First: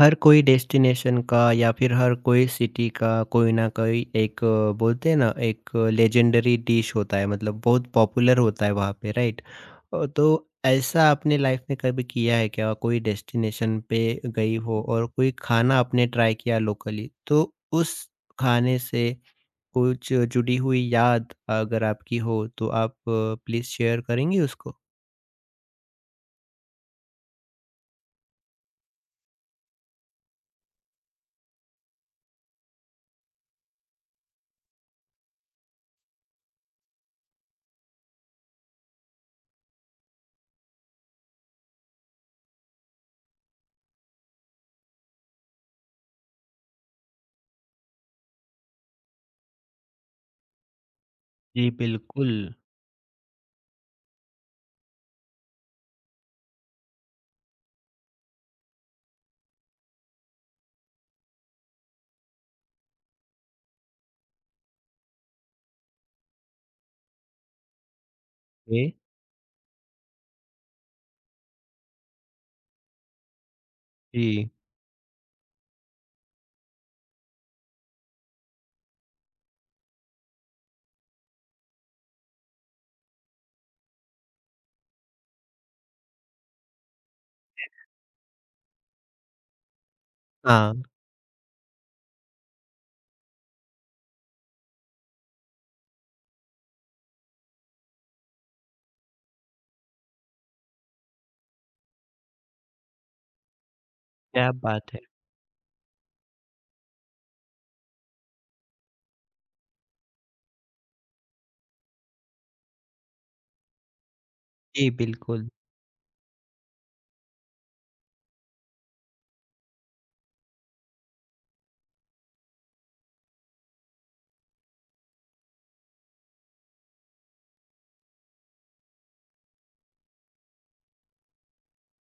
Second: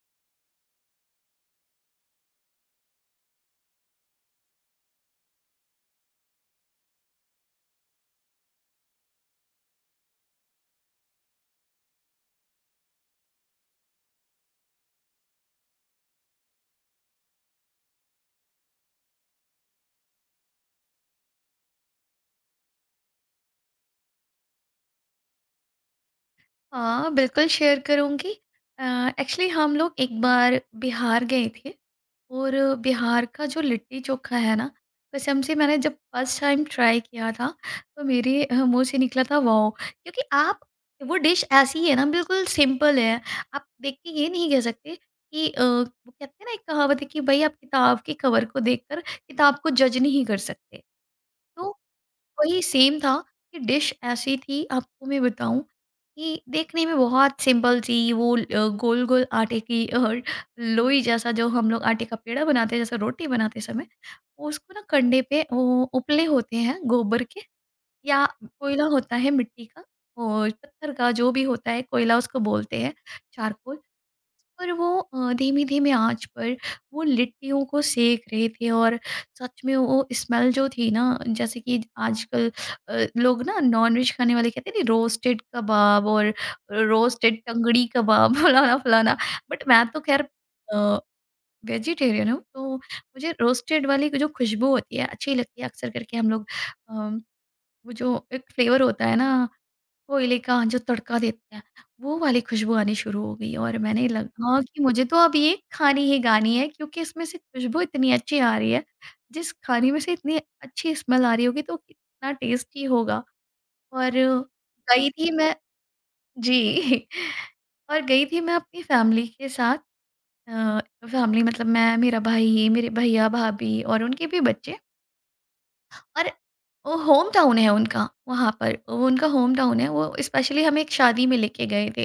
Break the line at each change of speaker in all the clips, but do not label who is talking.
हर कोई डेस्टिनेशन का या फिर हर कोई सिटी का कोई ना कोई एक बोलते हैं ना एक लेजेंडरी डिश होता है मतलब बहुत पॉपुलर होता है वहाँ पे राइट। तो ऐसा आपने लाइफ में कभी किया है क्या कोई डेस्टिनेशन पे गई हो और कोई खाना आपने ट्राई किया लोकली तो उस खाने से कुछ जुड़ी हुई याद अगर आपकी हो तो आप प्लीज शेयर करेंगी उसको।
हाँ, बिल्कुल शेयर करूँगी। अ, एक्चुअली हम लोग एक बार बिहार गए थे और बिहार का जो लिट्टी-चोखा है ना, कसम से मैंने जब फर्स्ट टाइम ट्राई किया था, तो मेरे मुँह से निकला था वॉव! क्योंकि आप वो डिश ऐसी है ना बिल्कुल सिंपल है। आप देख के ये नहीं कह सकते कि वो कहते हैं ना, एक कहावत है कि भई आप किताब के कवर को देखकर किताब को जज नहीं कर सकते। तो
जी बिल्कुल।
वही सेम था कि डिश ऐसी थी, आपको मैं बताऊँ कि देखने में बहुत सिंपल सी वो गोल-गोल आटे की लोई जैसा, जो हम लोग आटे का पेड़ा बनाते हैं जैसे रोटी बनाते समय, उसको ना कंडे पे वो उपले होते हैं गोबर के या कोयला
ए?
होता है मिट्टी का और पत्थर का जो भी होता है कोयला, उसको बोलते हैं चारकोल।
जी।
पर वो धीमी धीमी आंच पर वो लिट्टियों को सेक रहे थे और सच में वो स्मेल जो थी ना, जैसे कि आजकल लोग ना नॉनवेज खाने वाले कहते हैं ना रोस्टेड कबाब और रोस्टेड टंगड़ी कबाब फलाना फलाना, बट मैं तो खैर
हाँ।
वेजिटेरियन हूँ तो मुझे रोस्टेड वाली जो खुशबू होती है अच्छी लगती है अक्सर करके हम लोग। अम, वो जो एक फ्लेवर होता है ना कोयले का, जो तड़का देते हैं, वो वाली खुशबू आनी शुरू हो गई और मैंने लगा
क्या
हाँ कि
बात है।
मुझे तो अब ये खानी ही गानी है क्योंकि इसमें से खुशबू इतनी अच्छी आ रही है, जिस खाने में से इतनी अच्छी स्मेल आ रही होगी तो कितना टेस्टी होगा। और
जी
गई थी
बिल्कुल।
मैं जी। और गई थी मैं अपनी फ़ैमिली के साथ। अ, फ़ैमिली मतलब मैं, मेरा भाई, मेरे भैया-भाभी और उनके भी बच्चे। और वो होम टाउन है उनका वहाँ पर, वो उनका होम टाउन है। वो स्पेशली हमें एक शादी में लेके गए थे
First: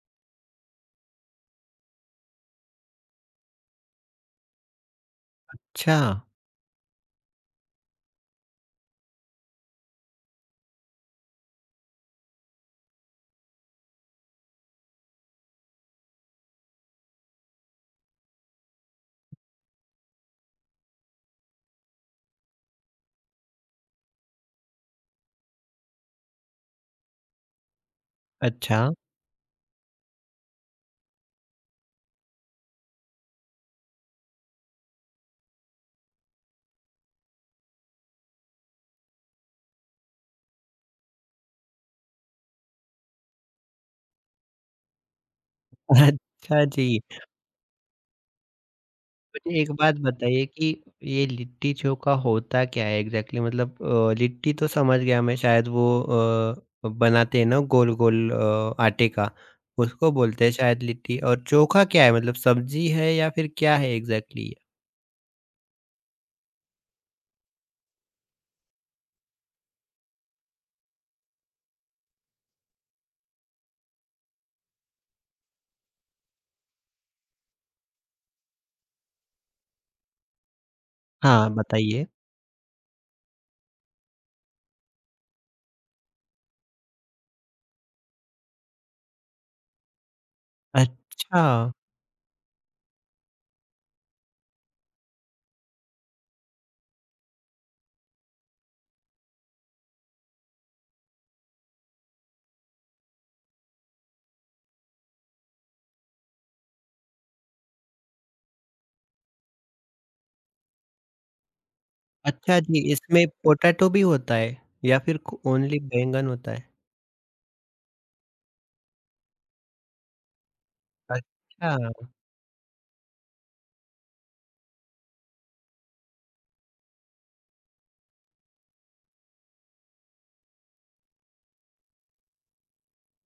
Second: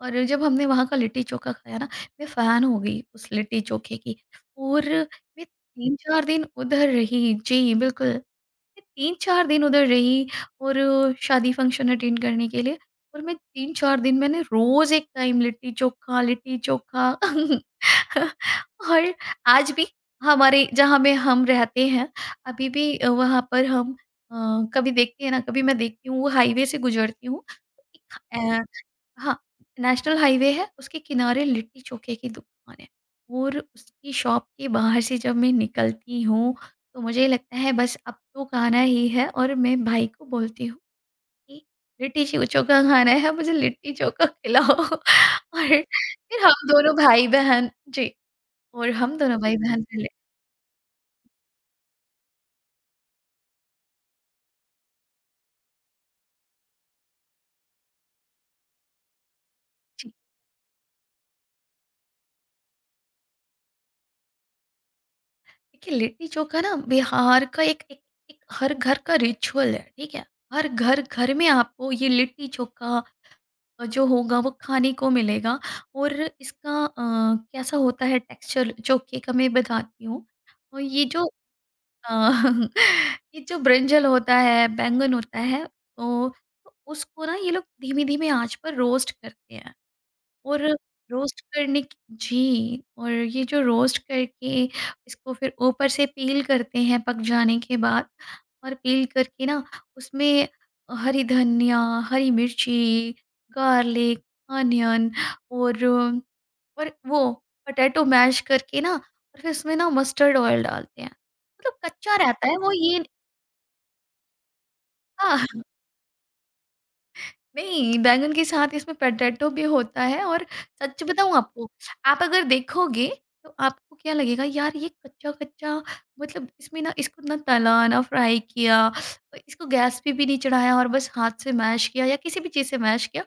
और जब हमने वहाँ का लिट्टी-चोखा खाया ना, मैं फ़ैन हो गई उस लिट्टी-चोखे की। और मैं
अच्छा,
3-4 दिन उधर रही। जी, बिल्कुल। मैं 3-4 दिन उधर रही और शादी फंक्शन अटेंड करने के लिए, और मैं 3-4 दिन मैंने रोज़ एक टाइम लिट्टी-चोखा, लिट्टी-चोखा। और आज भी हमारे जहाँ में हम रहते हैं, अभी भी वहाँ पर हम अ, कभी देखते हैं ना, कभी मैं देखती हूँ वो हाईवे से गुजरती हूँ, एक
अच्छा।
हाँ, नेशनल हाईवे है, उसके किनारे लिट्टी चोखे की दुकान है और उसकी शॉप के बाहर से जब मैं निकलती हूँ तो मुझे लगता है बस अब तो खाना ही है, और मैं भाई को बोलती हूँ कि चोखा खाना है, मुझे लिट्टी चोखा खिलाओ। और फिर हम
अच्छा जी,
दोनों भाई बहन, जी, और हम दोनों
मुझे एक
भाई-बहन
बात
लिट्टी।
बताइए कि ये लिट्टी चोखा होता क्या है एग्ज़ैक्टली? मतलब लिट्टी तो समझ गया मैं शायद वो बनाते हैं ना गोल-गोल आटे का, उसको
जी,
बोलते हैं शायद लिट्टी और चोखा क्या है मतलब सब्ज़ी है या फिर क्या है एग्ज़ैक्टली ये?
देखिए लिट्टी चोखा ना बिहार का एक एक एक हर घर का रिचुअल है, ठीक है? हर घर घर में आपको ये लिट्टी चोखा जो होगा वो खाने को मिलेगा। और इसका कैसा होता है टेक्सचर चोखे का मैं बताती हूँ। और
हाँ, बताइए।
अ, ये जो ब्रिंजल होता है, बैंगन होता है, तो तो उसको ना ये लोग धीमी-धीमी आँच पर रोस्ट करते हैं। और रोस्ट
अच्छा।
करने की जी, और ये जो रोस्ट करके इसको फिर ऊपर से पील करते हैं पक जाने के बाद, और पील करके ना उसमें हरी धनिया, हरी मिर्ची, गार्लिक, अनियन और और वो पोटैटो मैश करके ना, और फिर उसमें ना मस्टर्ड ऑयल डालते हैं। मतलब कच्चा रहता है
अच्छा
वो
जी,
ये।
इसमें पोटैटो भी होता है या फिर क
हाँ।
ओनली बैंगन होता है?
नहीं, बैंगन के साथ इसमें पोटैटो भी होता है और सच बताऊँ आपको,
अच्छा।
आप अगर देखोगे तो आपको क्या लगेगा, यार ये कच्चा-कच्चा। मतलब इसमें ना इसको ना तला, ना फ्राई किया, और इसको गैस पे भी नहीं चढ़ाया, और बस हाथ से मैश किया या किसी भी चीज़ से मैश किया,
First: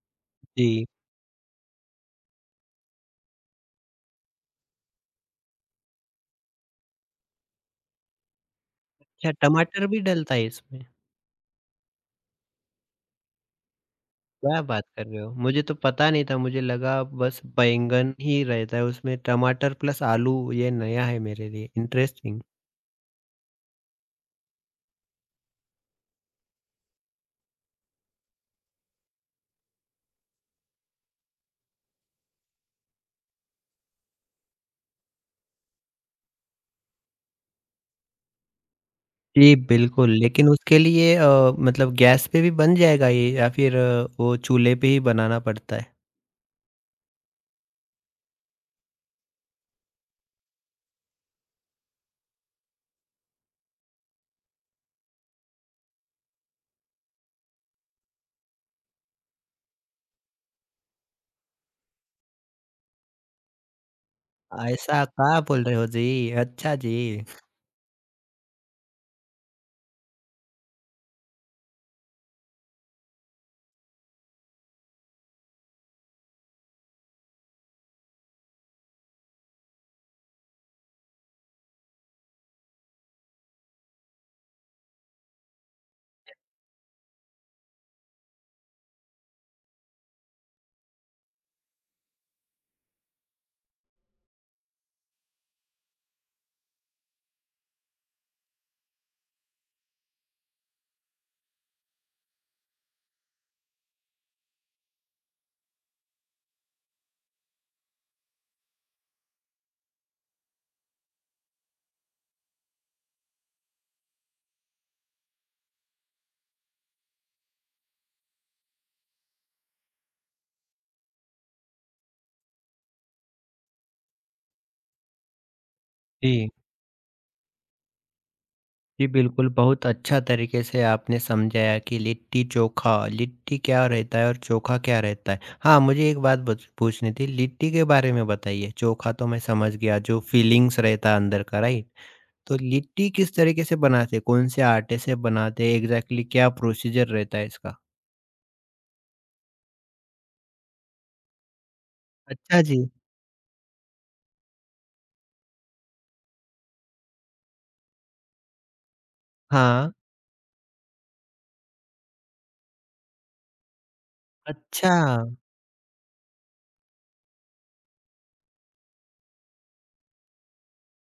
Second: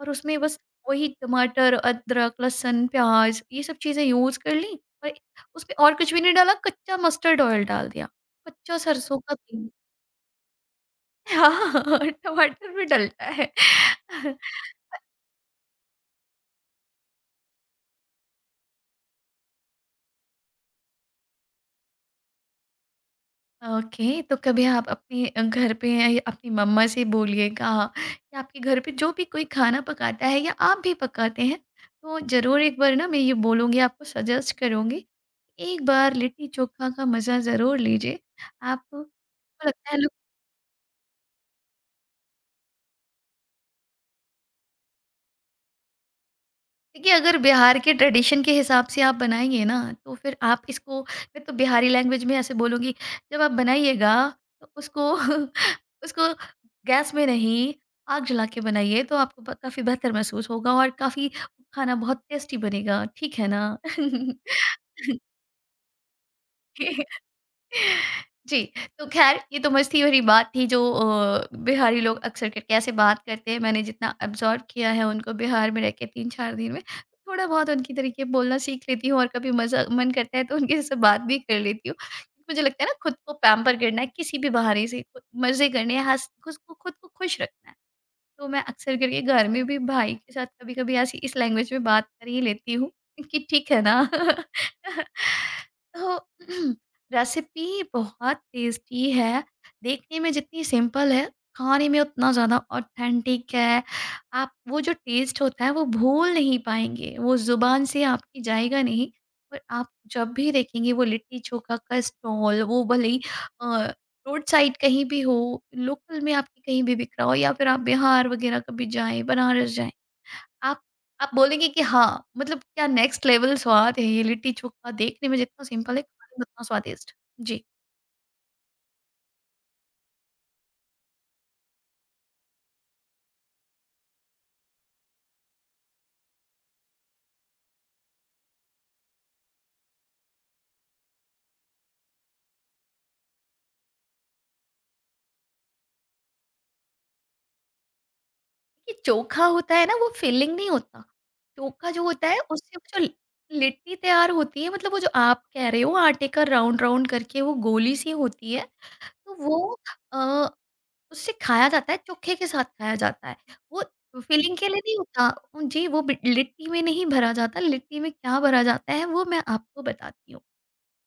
और उसमें बस
जी।
वही टमाटर, अदरक, लहसुन, प्याज़ ये सब चीज़ें यूज़ कर ली, और उसमें और कुछ भी नहीं डाला, कच्चा मस्टर्ड ऑयल डाल दिया, कच्चा सरसों
अच्छा
का तेल।
टमाटर भी डलता है इसमें?
हाँ, टमाटर भी डलता है।
क्या बात कर रहे हो? मुझे तो पता नहीं था, मुझे लगा बस बैंगन ही रहता है उसमें। टमाटर प्लस आलू ये नया है मेरे लिए, इंटरेस्टिंग।
ओके, तो कभी आप अपने घर पे या अपनी मम्मा से बोलिएगा कि आपके घर पे जो भी कोई खाना पकाता है या आप भी पकाते हैं, तो ज़रूर एक बार ना मैं ये बोलूँगी, आपको सजेस्ट करूँगी, एक बार लिट्टी-चोखा का मज़ा ज़रूर लीजिए। आप को
जी,
लगता है,
बिल्कुल, लेकिन उसके लिए मतलब गैस पे भी बन जाएगा ये या फिर वो चूल्हे पे ही बनाना पड़ता है?
देखिए, अगर बिहार के ट्रेडिशन के हिसाब से आप बनाएँगे ना, तो फिर आप इसको, मैं तो बिहारी लैंग्वेज में ऐसे बोलूँगी, जब आप बनाइएगा तो उसको उसको गैस में नहीं, आग जला के बनाइए तो आपको ब काफ़ी बेहतर महसूस होगा और काफ़ी खाना बहुत टेस्टी बनेगा, ठीक है ना?
ऐसा का बोल रहे हो जी? अच्छा जी।
जी, तो ख़ैर ये तो मस्ती भरी बात थी, जो बिहारी लोग अक्सर करके ऐसे बात करते हैं। मैंने जितना अब्ज़ॉर्ब किया है उनको बिहार में रह के 3-4 दिन में, थोड़ा-बहुत उनके तरीके बोलना सीख लेती हूँ और कभी मज़ा मन करता है तो उनके जैसे बात भी कर लेती हूँ। मुझे लगता है ना खुद को पैम्पर करना है किसी भी बहाने से, मज़े करने हैं, हँस खुद को खुश रखना है। तो मैं अक्सर करके घर में भी भाई के साथ कभी-कभी ऐसी इस लैंग्वेज में बात कर ही लेती हूँ कि ठीक है ना। तो रेसिपी बहुत टेस्टी है, देखने में जितनी सिंपल है, खाने में उतना ज़्यादा ऑथेंटिक है। आप वो जो टेस्ट होता है वो भूल नहीं पाएँगे, वो ज़ुबान से आपकी जाएगा नहीं। और आप जब भी देखेंगे वो लिट्टी-चोखा का स्टॉल, वो भले ही अ, रोड साइड कहीं भी हो, लोकल में आपके कहीं भी बिक रहा हो, या फिर आप बिहार वगैरह कभी जाएँ, बनारस जाएँ, आप आप बोलेंगे कि हाँ, मतलब क्या नेक्स्ट लेवल स्वाद है ये लिट्टी-चोखा, देखने में जितना सिंपल है, खाने में
जी।
उतना स्वादिष्ट। जी।
जी, बिल्कुल, बहुत अच्छा तरीके से आपने समझाया कि लिट्टी-चोखा, लिट्टी क्या रहता है और चोखा क्या रहता है? हाँ, मुझे एक बात बच पूछनी थी, लिट्टी के बारे में बताइए, चोखा तो मैं समझ गया, जो फीलिंग्स रहता है अंदर का, राइट? तो लिट्टी किस तरीके से बनाते? कौन से आटे से बनाते? एग्ज़ैक्टली क्या प्रोसीजर रहता है इसका?
ये चोखा होता है ना, वो फिलिंग नहीं होता। चोखा जो होता है,
अच्छा
उससे
जी।
वो जो लिट्टी तैयार होती है, मतलब वो जो आप कह रहे हो आटे का राउंड-राउंड करके वो गोली-सी होती है, तो वो
हाँ।
अ उससे खाया जाता है, चोखे के साथ खाया जाता है। वो फिलिंग के लिए
अच्छा,
नहीं होता। उ जी, वो बि लिट्टी में नहीं भरा जाता, लिट्टी में क्या भरा जाता है वो मैं आपको बताती हूँ।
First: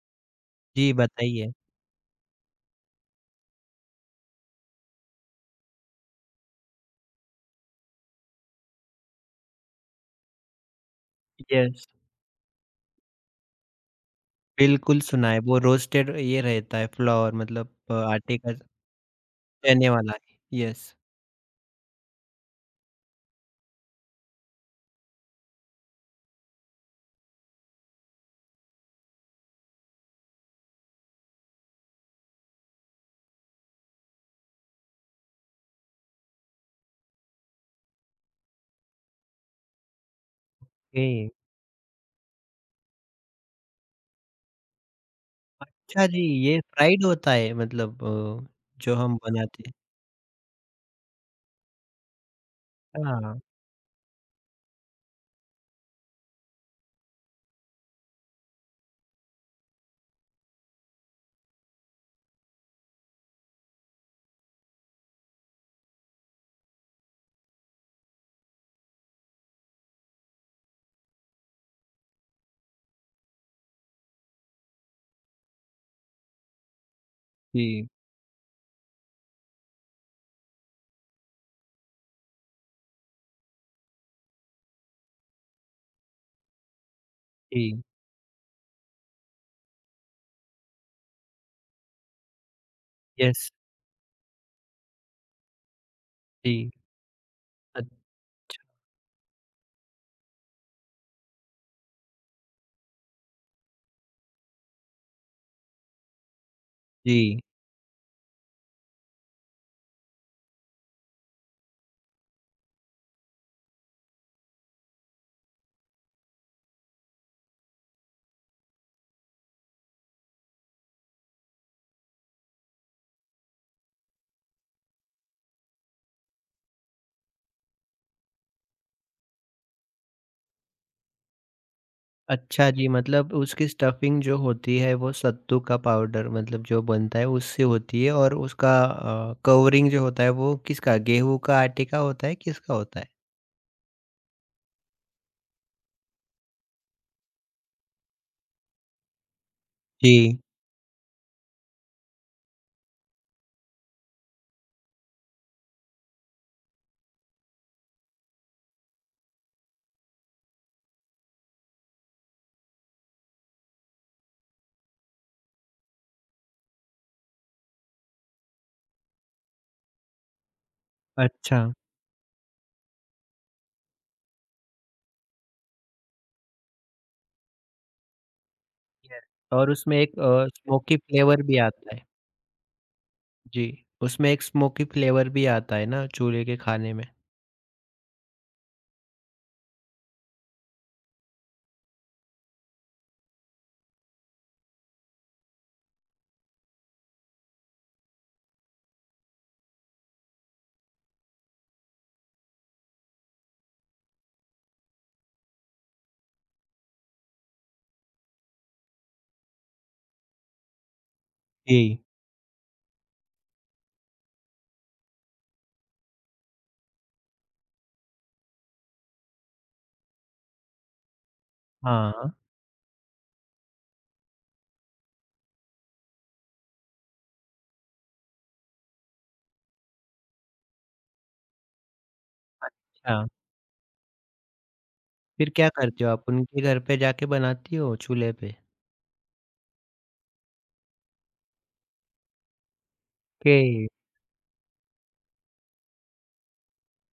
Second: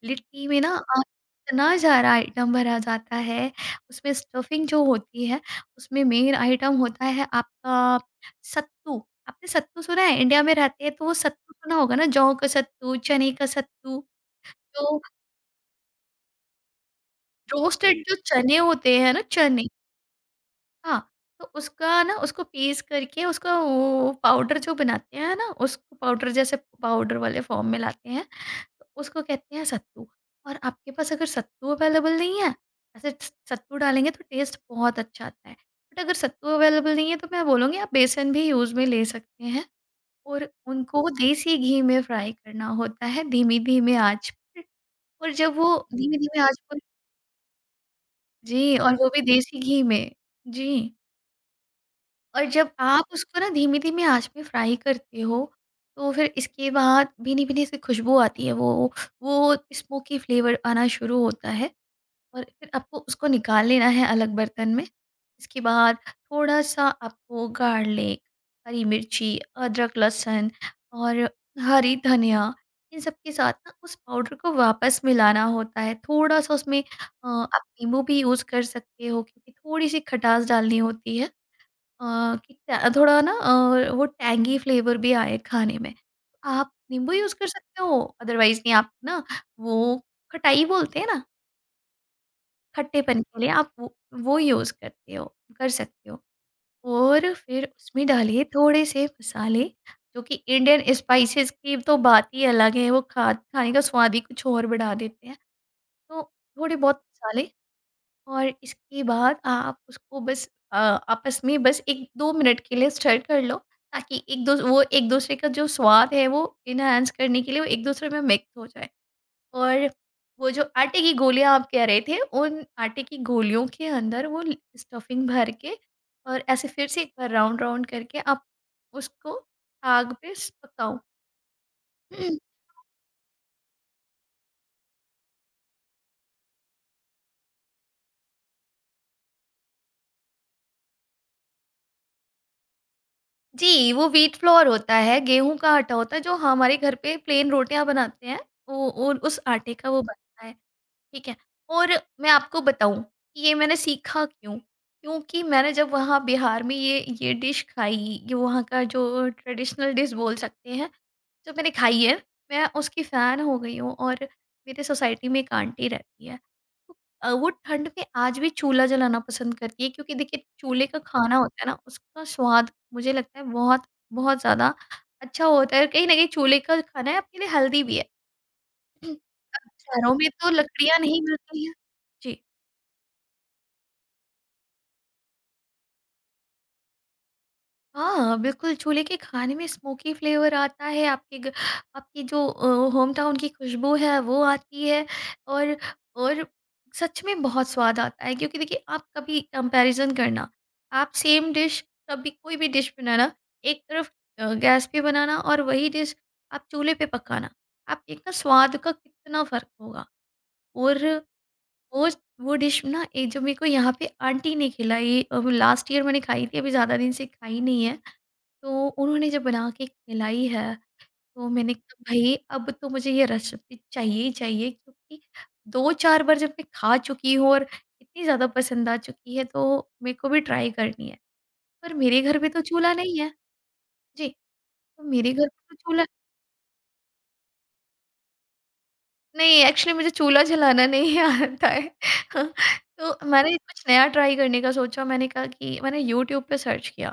लिट्टी में ना
जी बताइए।
इतना सारा आइटम भरा जाता है, उसमें स्टफिंग जो होती है, उसमें मेन आइटम होता है आपका सत्तू। आपने सत्तू सुना है? इंडिया में रहते हैं तो वो सत्तू सुना
यस,
होगा ना, जौ का सत्तू, चने का सत्तू, जो
बिल्कुल सुना है, वो रोस्टेड ये रहता है, फ्लावर मतलब
रोस्टेड जी। जो
आटे का
चने होते हैं ना, चने।
चने वाला, यस।
हाँ, तो उसका ना उसको पीस करके उसका वो पाउडर जो बनाते हैं ना, उसको पाउडर जैसे पाउडर वाले फॉर्म में लाते हैं, तो उसको कहते हैं सत्तू। और आपके पास अगर सत्तू अवेलेबल नहीं है, ऐसे स सत्तू डालेंगे तो टेस्ट बहुत अच्छा आता है। बट अगर सत्तू अवेलेबल नहीं है तो मैं बोलूँगी आप बेसन भी यूज़ में ले सकते हैं, और उनको
ओके।
देसी घी में फ्राई करना होता है, धीमी-धीमी आँच पर। और जब वो
अच्छा जी,
धीमी-धीमी आँच
ये
पर,
फ्राइड होता है मतलब
जी, और
जो
वो
हम
भी देसी
बनाते हैं।
घी में। जी। और जब आप उसको
हाँ।
ना धीमी-धीमी आँच पे फ्राई करते हो, तो फिर इसके बाद भीनी-भीनी सी खुशबू आती है, वो स्मोकी फ्लेवर आना शुरू होता है, और फिर आपको उसको निकाल लेना है अलग बर्तन में। इसके बाद थोड़ा-सा आपको गार्लिक, हरी मिर्ची, अदरक, लहसुन और हरी धनिया, इन सब के साथ ना उस पाउडर को वापस मिलाना होता है। थोड़ा-सा उसमें आप
जी।
नींबू भी यूज़ कर सकते हो क्योंकि थोड़ी-सी खटास डालनी होती है। अ, कि ट थोड़ा ना वो टैंगी फ्लेवर भी आए खाने में। आप नींबू यूज़ कर सकते
जी।
हो, अदरवाइज़ नहीं, आप ना वो खटाई बोलते हैं ना, खट्टेपन के लिए
यस।
आप वो यूज़ करते हो कर सकते हो।
जी।
और फिर
अ,
उसमें डालिए थोड़े से मसाले, जो कि इंडियन स्पाइसेस की तो बात ही अलग है, वो खा खाने का स्वाद ही कुछ और बढ़ा देते हैं। तो थोड़े बहुत
जी।
मसाले, और इसके बाद आप उसको बस आपस में बस 1-2 मिनट के लिए स्टर कर लो, ताकि एक दूस वो एक-दूसरे का जो स्वाद है वो एनहांस करने के लिए वो एक-दूसरे में मिक्स हो जाए। और वो जो आटे की गोलियाँ आप कह रहे थे, उन आटे की गोलियों के अंदर वो ल स्टफिंग भर के, और ऐसे फिर से एक बार राउंड-राउंड करके आप उसको आग पे स पकाओ।
अच्छा जी, मतलब उसकी स्टफिंग जो होती है वो सत्तू का पाउडर मतलब जो बनता है उससे होती है और उसका कवरिंग जो होता है वो किसका गेहूँ का आटे का होता है, किसका होता है?
जी, वो व्हीट फ्लोर होता है, गेहूँ का आटा होता है, जो हमारे घर पे प्लेन रोटियाँ बनाते हैं, वो उन उस आटे का वो
जी।
बनता है, ठीक है। और मैं आपको बताऊँ कि ये मैंने सीखा क्यों? क्योंकि मैंने जब वहाँ बिहार में ये डिश खाई, ये वहाँ का जो ट्रेडिशनल डिश बोल सकते हैं, जो मैंने खाई है, मैं उसकी फ़ैन हो गई हूँ। और मेरे सोसाइटी में एक आंटी रहती है। तो वो ठंड में आज भी चूल्हा जलाना पसंद करती है, क्योंकि देखिए चूल्हे का खाना होता
अच्छा।
है ना, उसका स्वाद मुझे लगता है बहुत, बहुत ज़्यादा अच्छा होता है। और कहीं न कहीं चूल्हे का खाना है, आपके लिए हेल्दी भी है।
यस,
अब
और
अच्छा।
उसमें एक
शहरों में तो
स्मोकी
लकड़ियाँ नहीं
फ्लेवर भी
मिलती हैं।
आता है।
जी।
जी, उसमें एक स्मोकी फ्लेवर भी आता है ना चूल्हे के खाने में?
हाँ, बिल्कुल छोले के खाने में स्मोकी फ्लेवर आता है, आपके ग आपकी जो होम टाउन की खुशबू है वो आती है। और और सच में बहुत स्वाद आता है, क्योंकि देखिए आप कभी कंपैरिज़न करना, आप सेम डिश, कभी कोई भी डिश बनाना। एक तरफ गैस पे बनाना, और वही डिश आप चूल्हे पे पकाना, आप देखना स्वाद का कितना फ़र्क होगा। और
जी।
वो वो डिश ना, एक जो मेरे को यहाँ पे आंटी ने खिलाई, लास्ट ईयर मैंने खाई थी, अभी ज़्यादा दिन से खाई नहीं है। तो उन्होंने जब बना के खिलाई है, तो मैंने कहा
हाँ।
भाई अब तो मुझे ये रेसिपी चाहिए ही चाहिए, क्योंकि 2-4 बार जब मैं खा चुकी हूँ और इतनी ज़्यादा पसंद आ चुकी है, तो मेरे को भी ट्राई करनी है। पर मेरे घर पे तो चूल्हा नहीं
अच्छा।
है। जी, तो मेरे घर
फिर क्या
पे तो
करते
चूल्हा
हो आप? उनके घर पे जाके बनाती हो चूल्हे पे?
नहीं, एक्चुअली मुझे चूल्हा जलाना नहीं आता है। तो मैंने कुछ
ओके।
नया ट्राई करने का सोचा, मैंने कहा कि मैंने यूट्यूब पे सर्च किया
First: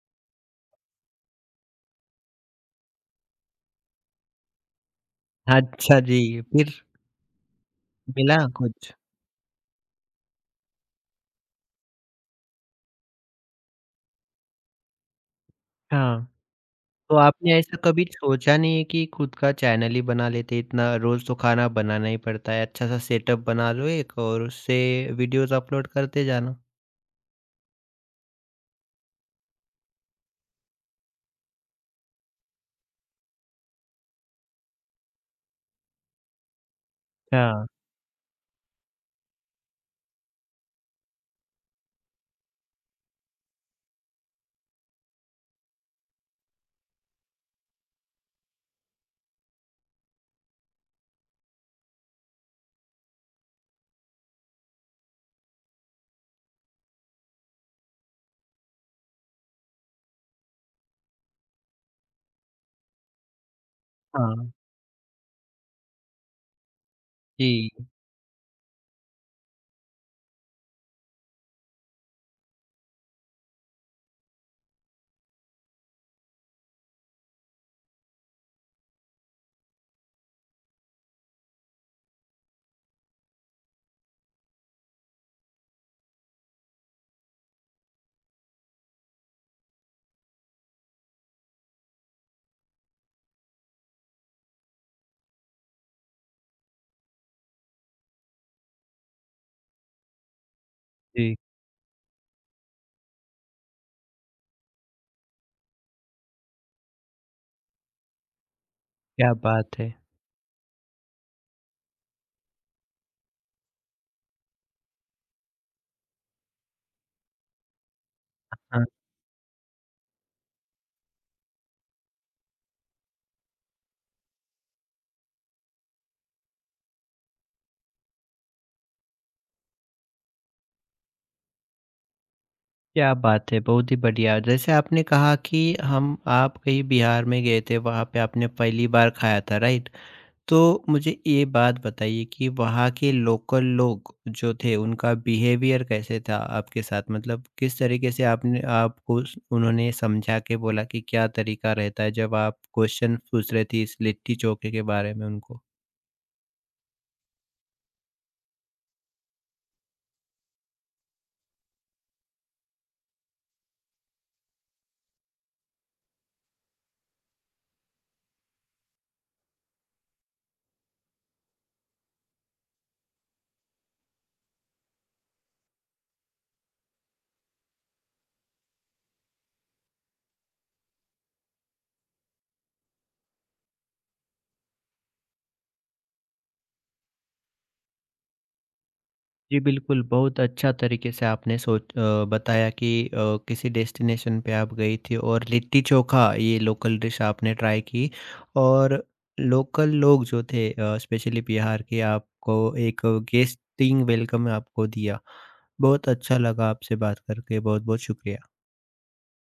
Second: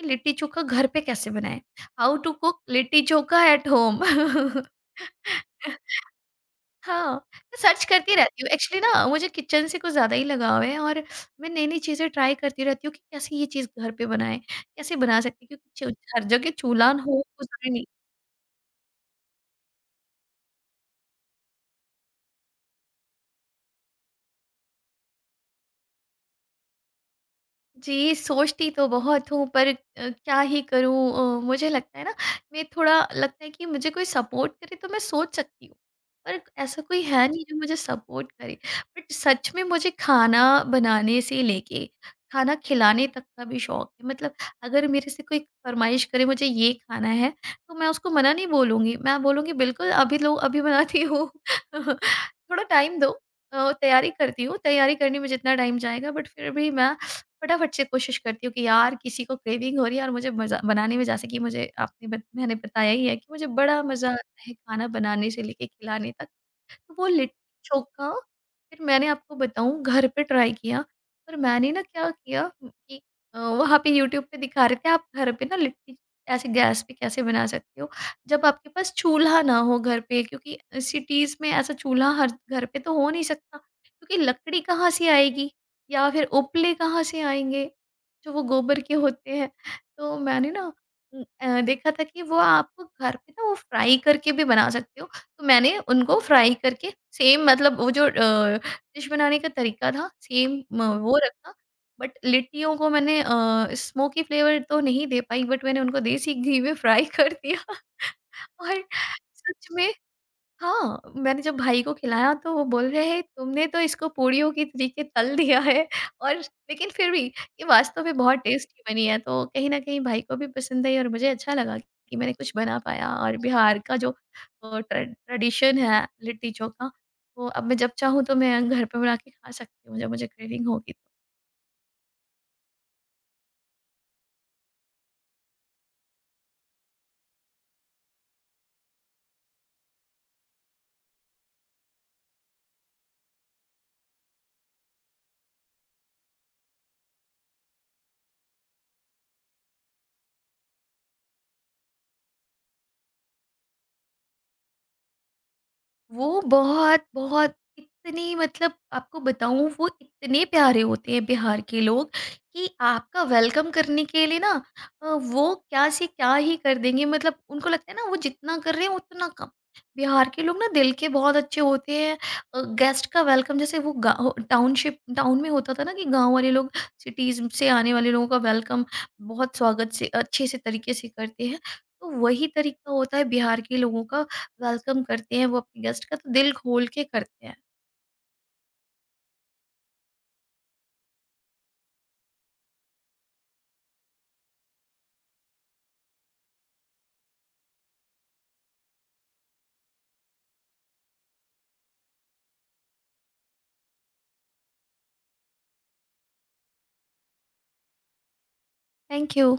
कि लिट्टी चोखा घर पे कैसे बनाएँ? How to cook litti chokha at home.
अच्छा जी, फिर
हाँ, मैं सर्च करती
मिला
रहती हूँ। एक्चुअली
कुछ?
ना, मुझे किचन से कुछ ज़्यादा ही लगाव है, और मैं नई-नई चीज़ें ट्राई करती रहती हूँ कि कैसे ये चीज़ घर पे बनाएँ, कैसे बना सकते हैं, क्योंकि च हर
हाँ,
जगह चूल्हा हो,
तो
वो
आपने
ज़रूरी
ऐसा
नहीं।
कभी सोचा नहीं है कि खुद का चैनल ही बना लेते, इतना रोज़ तो खाना बनाना ही पड़ता है, अच्छा-सा सेटअप बना लो एक और उससे वीडियोज़ अपलोड करते जाना?
जी, सोचती तो बहुत हूँ, पर क्या ही करूँ। मुझे लगता है ना, मैं थोड़ा, लगता है कि मुझे कोई सपोर्ट करे तो मैं सोच सकती हूँ। पर ऐसा कोई है नहीं जो
अच्छा।
मुझे सपोर्ट करे। बट सच में मुझे खाना बनाने से लेके खाना खिलाने तक का भी शौक है। मतलब अगर मेरे से कोई फ़रमाइश करे मुझे ये खाना है, तो मैं उसको मना नहीं बोलूँगी। मैं बोलूँगी बिल्कुल अभी लो, अभी बनाती हूँ। थोड़ा टाइम दो, तैयारी करती हूँ, तैयारी करने में जितना टाइम जाएगा, बट फिर भी मैं फटाफट से कोशिश करती हूँ कि यार किसी को क्रेविंग हो रही है, और मुझे मज़ा बनाने में, जैसे कि मुझे आपने बत मैंने बताया ही है कि मुझे बड़ा मज़ा आता
हाँ।
है खाना बनाने से लेके खिलाने तक। तो वो लिट्टी
जी।
चोखा फिर मैंने आपको बताऊँ, घर पे ट्राई किया, पर मैंने ना क्या किया कि वहाँ पे यूट्यूब पे दिखा रहे थे आप घर पे ना लिट्टी ऐसे गैस पे कैसे बना सकते हो, जब आपके पास चूल्हा ना हो घर पे, क्योंकि सिटीज़ में ऐसा चूल्हा हर घर पे तो हो नहीं सकता, क्योंकि लकड़ी कहाँ से आएगी, या फिर उपले कहाँ से आएँगे, जो वो गोबर के होते हैं। तो मैंने ना देखा था कि वो आप घर पे ना वो फ्राई करके भी बना सकते हो। तो मैंने उनको फ्राई करके सेम, मतलब वो जो डिश बनाने का तरीका था सेम, म वो
जी।
रखा। बट लिट्टियों को मैंने स्मोकी फ्लेवर तो नहीं दे पाई, बट मैंने उनको देसी घी में फ्राई कर दिया। और
क्या
सच
बात
में,
है।
हाँ, मैंने जब भाई को खिलाया तो वो बोल रहे हैं तुमने तो इसको पूड़ियों की तरीके तल दिया है, और लेकिन फिर भी ये वास्तव में बहुत टेस्टी
हाँ,
बनी है। तो कहीं न कहीं भाई को भी पसंद आई, और मुझे अच्छा लगा कि मैंने कुछ बना पाया, और बिहार का जो ट्रेडिशन है लिट्टी चोखा, वो अब मैं जब चाहूँ तो मैं घर पे बना के खा सकती हूँ, जब मुझे क्रेविंग होगी। तो।
क्या बात है, बहुत ही बढ़िया। जैसे आपने कहा कि हम आप कहीं बिहार में गए थे, वहाँ पे आपने पहली बार खाया था, राइट? तो मुझे ये बात बताइए कि वहाँ के लोकल लोग जो थे उनका बिहेवियर कैसे था आपके साथ? मतलब किस तरीके से आपने आपको स उन्होंने समझा के बोला कि क्या तरीका रहता है जब आप क्वेश्चन पूछ रहे थे इस लिट्टी चोखे के बारे में उनको?
वो बहुत-बहुत इतने, मतलब आपको बताऊँ, वो इतने प्यारे होते हैं बिहार के लोग कि आपका वेलकम करने के लिए ना, वो क्या से क्या ही कर देंगे, मतलब उनको लगता है ना वो जितना कर रहे हैं उतना कम। बिहार के लोग ना दिल के बहुत अच्छे होते हैं। गेस्ट का वेलकम, जैसे वो गाँव टाउनशिप टाउन में होता था ना कि गाँव वाले लोग सिटीज़ से आने वाले लोगों का वेलकम बहुत स्वागत से अच्छे से तरीके से करते हैं। तो वही तरीका होता है बिहार के लोगों का, वेलकम करते हैं वो अपने गेस्ट का तो दिल खोल के करते हैं।
जी बिल्कुल, बहुत अच्छा तरीके से आपने बताया कि किसी डेस्टिनेशन पे आप गई थी और लिट्टी चोखा ये लोकल डिश आपने ट्राई की और लोकल लोग जो थे स्पेशली बिहार के आपको एक गेस्टिंग वेलकम आपको दिया। बहुत अच्छा लगा आपसे बात करके, बहुत-बहुत शुक्रिया।
Thank you.